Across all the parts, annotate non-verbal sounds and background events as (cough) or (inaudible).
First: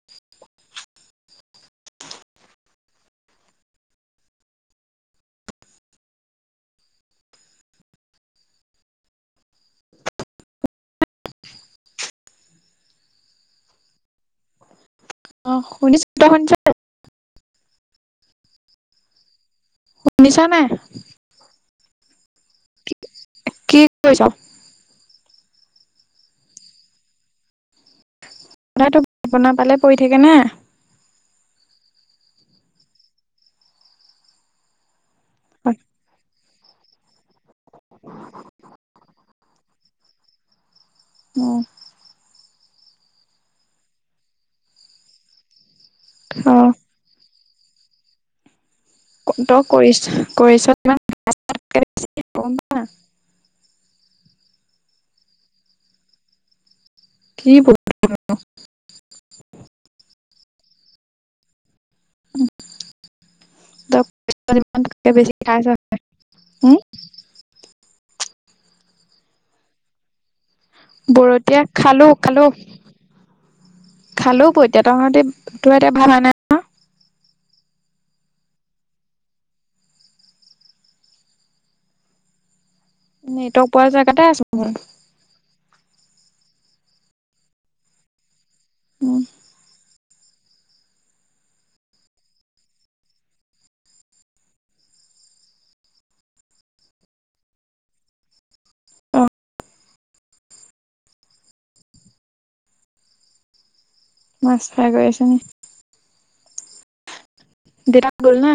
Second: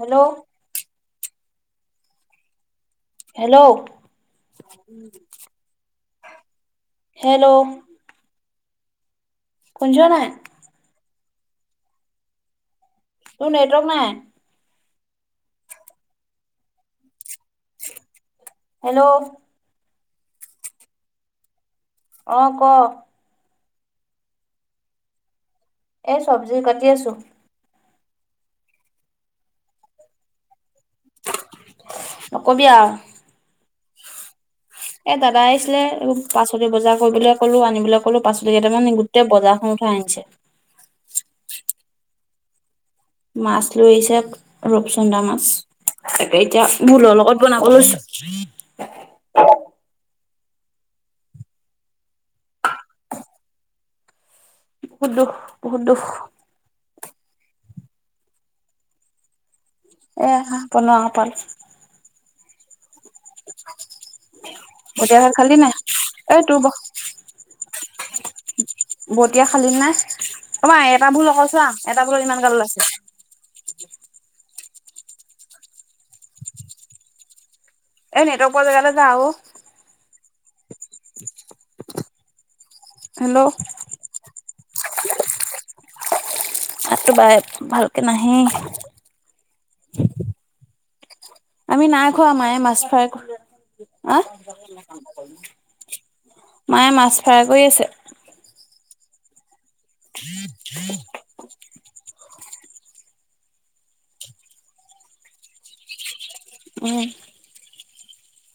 Hello,. Hello hello. শুনিছ নাই? তোৰ নেটৱৰ্ক নাই। অ, শুনিছো। তই শুনিছ? হেল্ল'। শুনিছা নাই? অ ক কি কৰিছ? এই চব্জি কাটি আছোঁ। বনোৱাটো আপোনাৰ পালে পৰি থাকে নে নকবি আও এ দাদা অ আহিছিলে পাচলি বজাৰ কৰিবলৈ কলো আনিবলৈ কলো পাচলি কেইটামান গোটেই বজাৰখন উঠাই আনিছে। উম মাছ লৈ আহিছে ৰূপচন্দা মাছ তাকে এতিয়া ভূলৰ লগত বনাব লৈছো। তই কৰিছ কৰিছ নে বহুত দুখ বহুত দুখ কি পোক কিবা ক এ হাঁহ বনোৱা পাল ইমান কি পইতা ভাত বেছি খালি খাইছ নাই এই তোৰ ব উম বতিয়া খালি নাই? অ মা এটা ভুল অকল বৰতীয়া চোৱা এটা খালো ভুলত ইমান খালো গাল ওলাইছে খালো পইতা ভাতকে দুপৰীয়া এতিয়া ভাত আনে নাই এই নেটৱৰ্ক পোৱা জেগালৈ যা ঔ হেল্ল' নেটৱৰ্ক পোৱা জেগাতে আছো মই মাতটো একেবাই ভালকৈ নাহেই উম আমি নাই খোৱা মায়ে মাছ ফ্ৰাই কৰি আহ মায়ে মাছ ফ্ৰাই কৰি আছে। অ (inaudible) মাছ ফ্ৰাই কৰি আছে নি? উম বেটাক লৈ আহিম হা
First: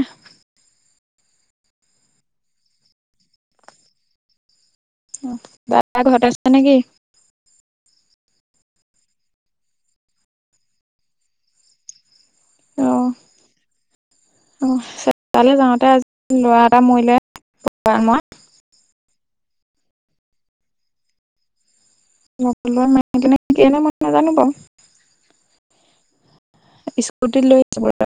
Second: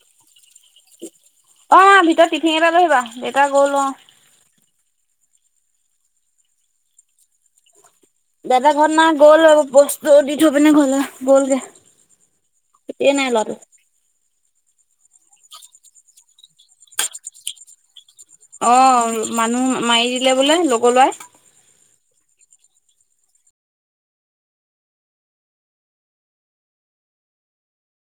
অঁ ভিতৰত টিফিন এটা লৈ আহিবা দেউতা গ'ল অঁ অ দাদা ঘৰতে আছে নেকি? দাদা ঘৰত নাই গ'ল বস্তু দি থৈ পিনে ঘলে গ'লগে ছুটিয়ে নাই ল'ৰাটো অঁ তালৈ যাওঁতে আজি ল'ৰা এটা মৰিলে ঘোঁৰামৰাত অ মানুহ মাৰি দিলে বোলে লগৰ লগাই মনে (unintelligible) মই নাজানো বাৰু স্কুটিত লৈ যাব পাৰে